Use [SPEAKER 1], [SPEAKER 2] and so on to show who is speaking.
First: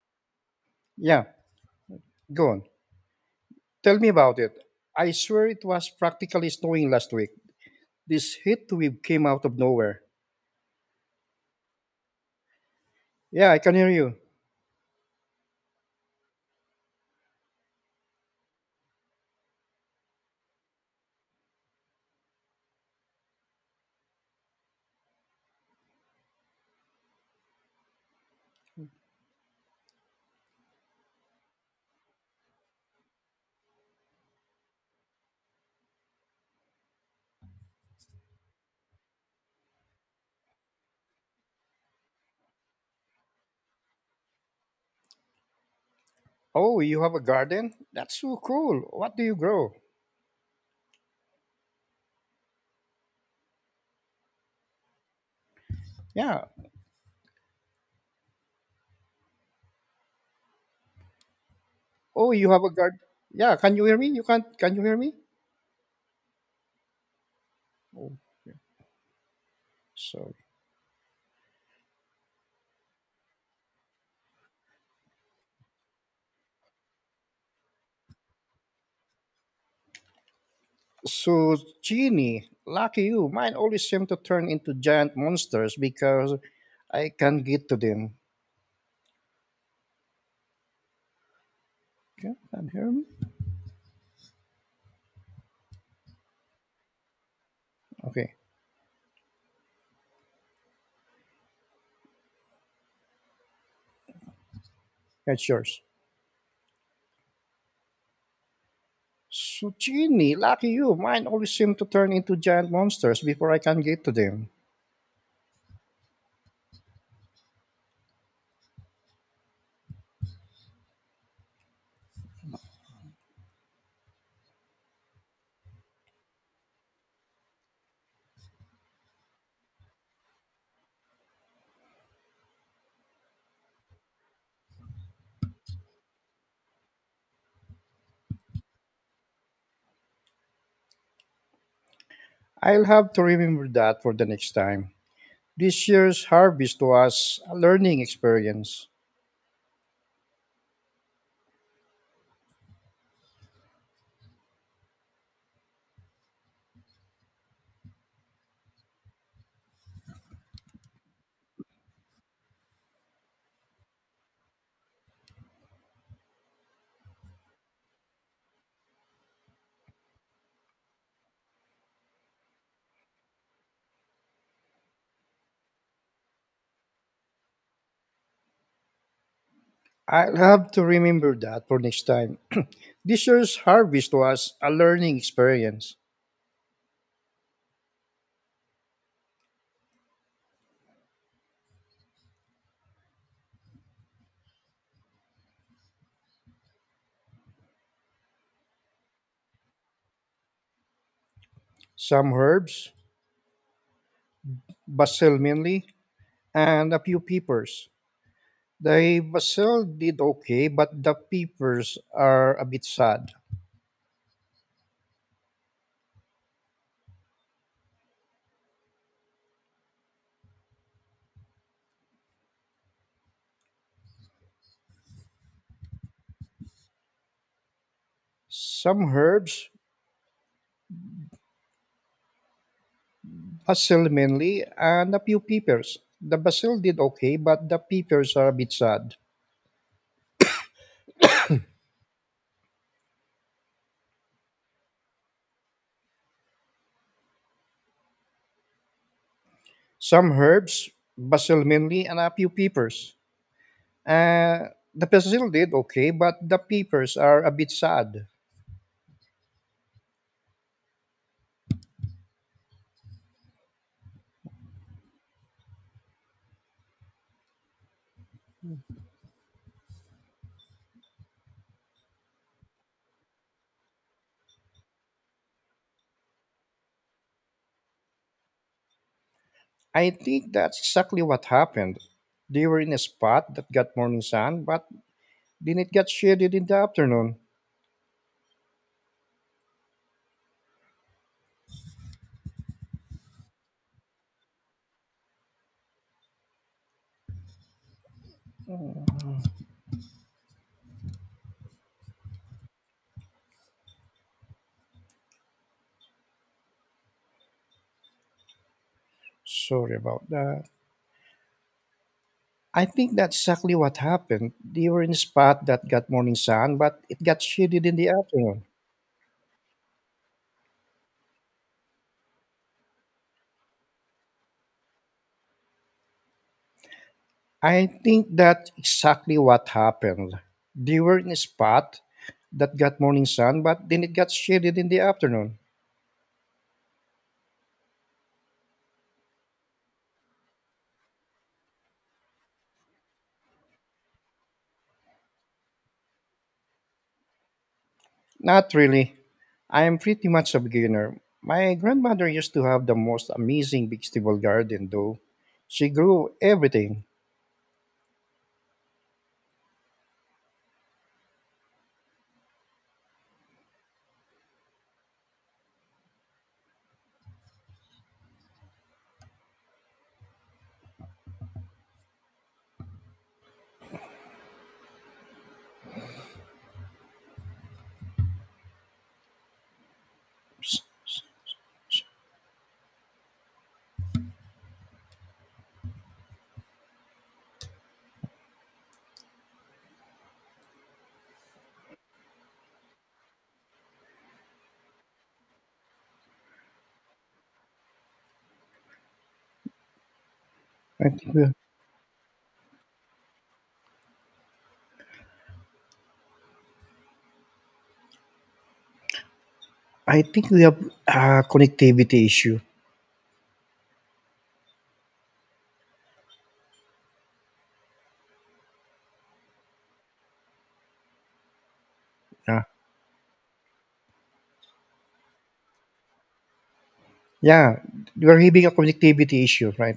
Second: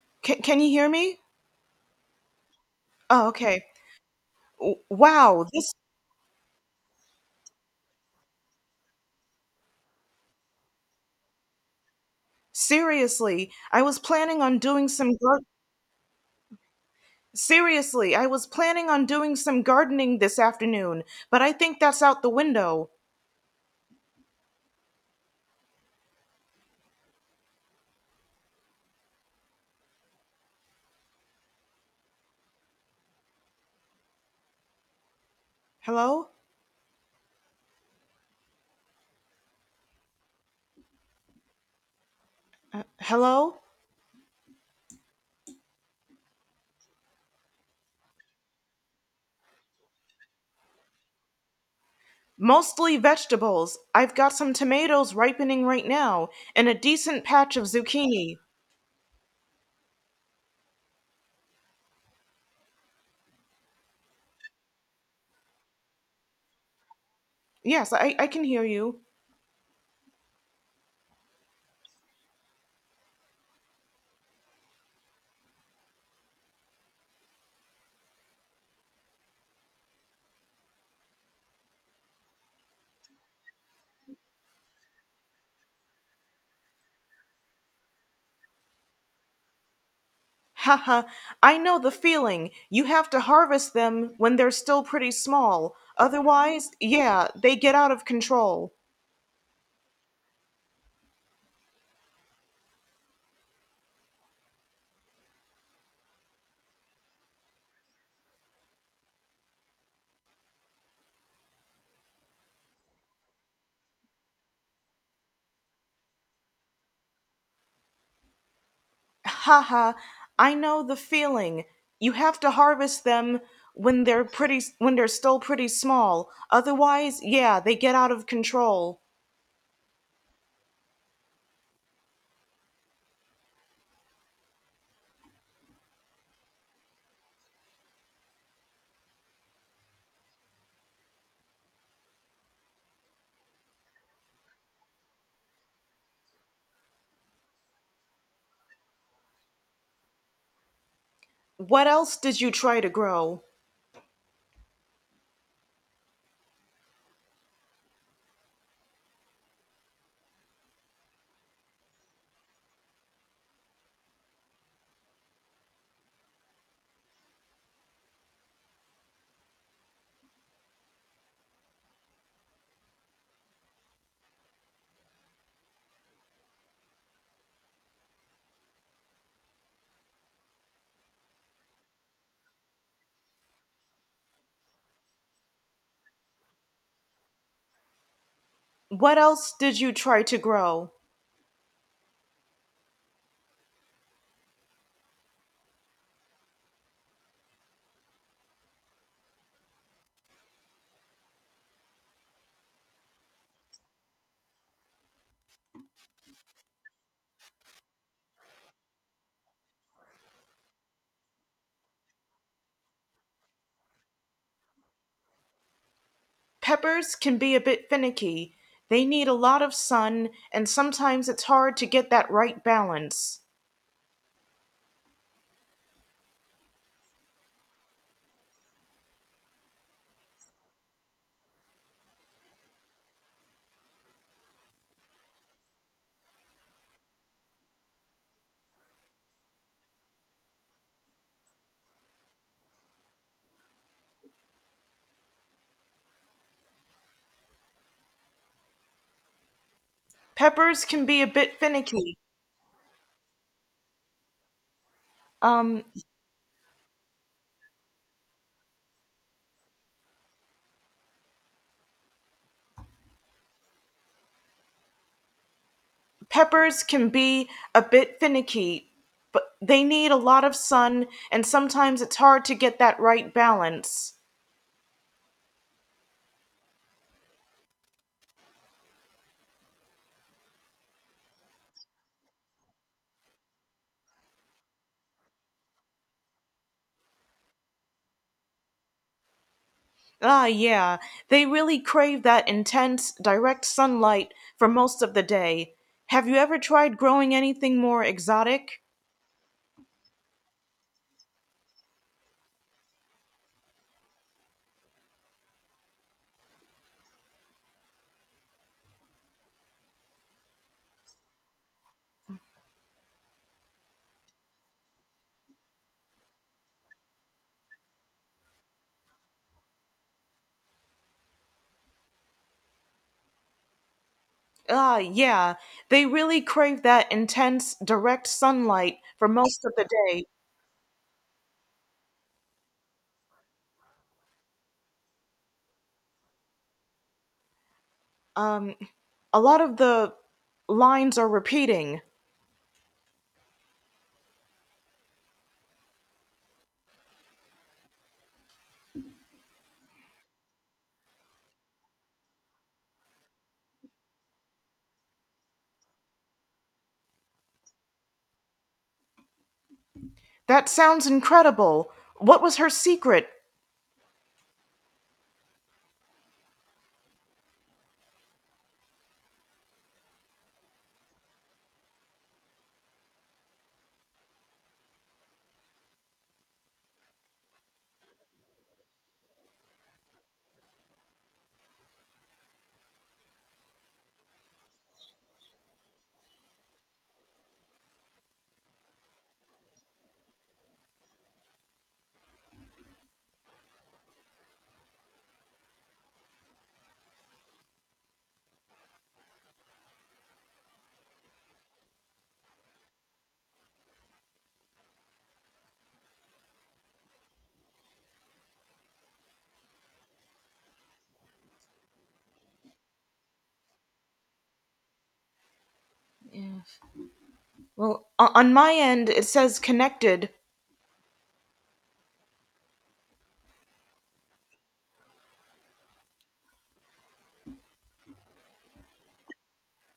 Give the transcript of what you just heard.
[SPEAKER 1] Can you hear me?
[SPEAKER 2] Yeah, go on.
[SPEAKER 1] Oh, okay.
[SPEAKER 2] Tell me about it.
[SPEAKER 1] W-
[SPEAKER 2] I
[SPEAKER 1] Wow,
[SPEAKER 2] swear it
[SPEAKER 1] this
[SPEAKER 2] was practically snowing last week. This heat wave came out of nowhere.
[SPEAKER 1] seriously.
[SPEAKER 2] Yeah, I can
[SPEAKER 1] I
[SPEAKER 2] hear
[SPEAKER 1] was
[SPEAKER 2] you.
[SPEAKER 1] planning on doing some gar- Seriously, I was planning on doing some gardening this afternoon, but I think that's out the window. Hello? Hello?
[SPEAKER 2] Oh, you have a garden? That's so cool. What do you grow?
[SPEAKER 1] Mostly vegetables. I've got some tomatoes ripening right now
[SPEAKER 2] Yeah.
[SPEAKER 1] and a decent patch of zucchini.
[SPEAKER 2] Oh, you have a garden. Yeah, can you hear me? You can't. Can you hear me?
[SPEAKER 1] Yes,
[SPEAKER 2] Oh,
[SPEAKER 1] I can hear you.
[SPEAKER 2] sorry. So, Genie, lucky you. Mine always seem to turn into giant monsters because I can't get to them.
[SPEAKER 1] Haha, I know the
[SPEAKER 2] Can
[SPEAKER 1] feeling.
[SPEAKER 2] can you
[SPEAKER 1] You
[SPEAKER 2] hear me?
[SPEAKER 1] have to harvest them when they're still pretty small. Otherwise, yeah, they get out of
[SPEAKER 2] Okay,
[SPEAKER 1] control.
[SPEAKER 2] that's yours. Suchini, lucky you. Mine always seem to turn into giant monsters before I can get to them.
[SPEAKER 1] Haha, I know the feeling. You have to harvest them when they're still pretty small. Otherwise, yeah, they get out of control.
[SPEAKER 2] I'll have to remember that for the next time. This year's harvest was a learning experience.
[SPEAKER 1] What else did you try to grow?
[SPEAKER 2] I'll have to remember that for next time. This year's harvest was a learning experience.
[SPEAKER 1] What else did you try to grow?
[SPEAKER 2] Some herbs, basil mainly, and a few peppers. The basil did okay, but the peppers are a bit sad.
[SPEAKER 1] Peppers can be a bit finicky. They need a lot of sun, and sometimes it's hard to get that right balance.
[SPEAKER 2] Some herbs, basil mainly, and a few peppers. The basil did okay, but the peppers are a bit sad. Some
[SPEAKER 1] Peppers
[SPEAKER 2] herbs,
[SPEAKER 1] can be a bit
[SPEAKER 2] basil mainly,
[SPEAKER 1] finicky.
[SPEAKER 2] and a few peppers. The basil did
[SPEAKER 1] Um,
[SPEAKER 2] okay, but the peppers are a bit sad.
[SPEAKER 1] Peppers can be a bit finicky, but they need a lot of sun, and sometimes it's hard to get that right balance.
[SPEAKER 2] I think that's exactly what happened. They were in a spot that got morning sun, but then it got shaded in the afternoon.
[SPEAKER 1] Ah, yeah, they really crave that intense, direct sunlight for most of the day. Have you ever tried growing anything more exotic?
[SPEAKER 2] Sorry about that. I think that's exactly what happened. They were in a spot that got morning sun, but it got shaded in the afternoon.
[SPEAKER 1] Ah, yeah, they really crave that intense,
[SPEAKER 2] I
[SPEAKER 1] direct
[SPEAKER 2] think that's
[SPEAKER 1] sunlight for
[SPEAKER 2] exactly
[SPEAKER 1] most
[SPEAKER 2] what
[SPEAKER 1] of the day.
[SPEAKER 2] happened. They were in a spot that got morning sun, but then it got shaded in the afternoon.
[SPEAKER 1] Um, a lot of the lines are repeating.
[SPEAKER 2] Not really. I am pretty much a beginner. My grandmother used to have the most amazing vegetable garden, though. She grew everything.
[SPEAKER 1] That sounds incredible. What was her secret?
[SPEAKER 2] I think we, I think we have a connectivity issue.
[SPEAKER 1] Well, on my end, it says connected,
[SPEAKER 2] Yeah, yeah, we're having a connectivity issue right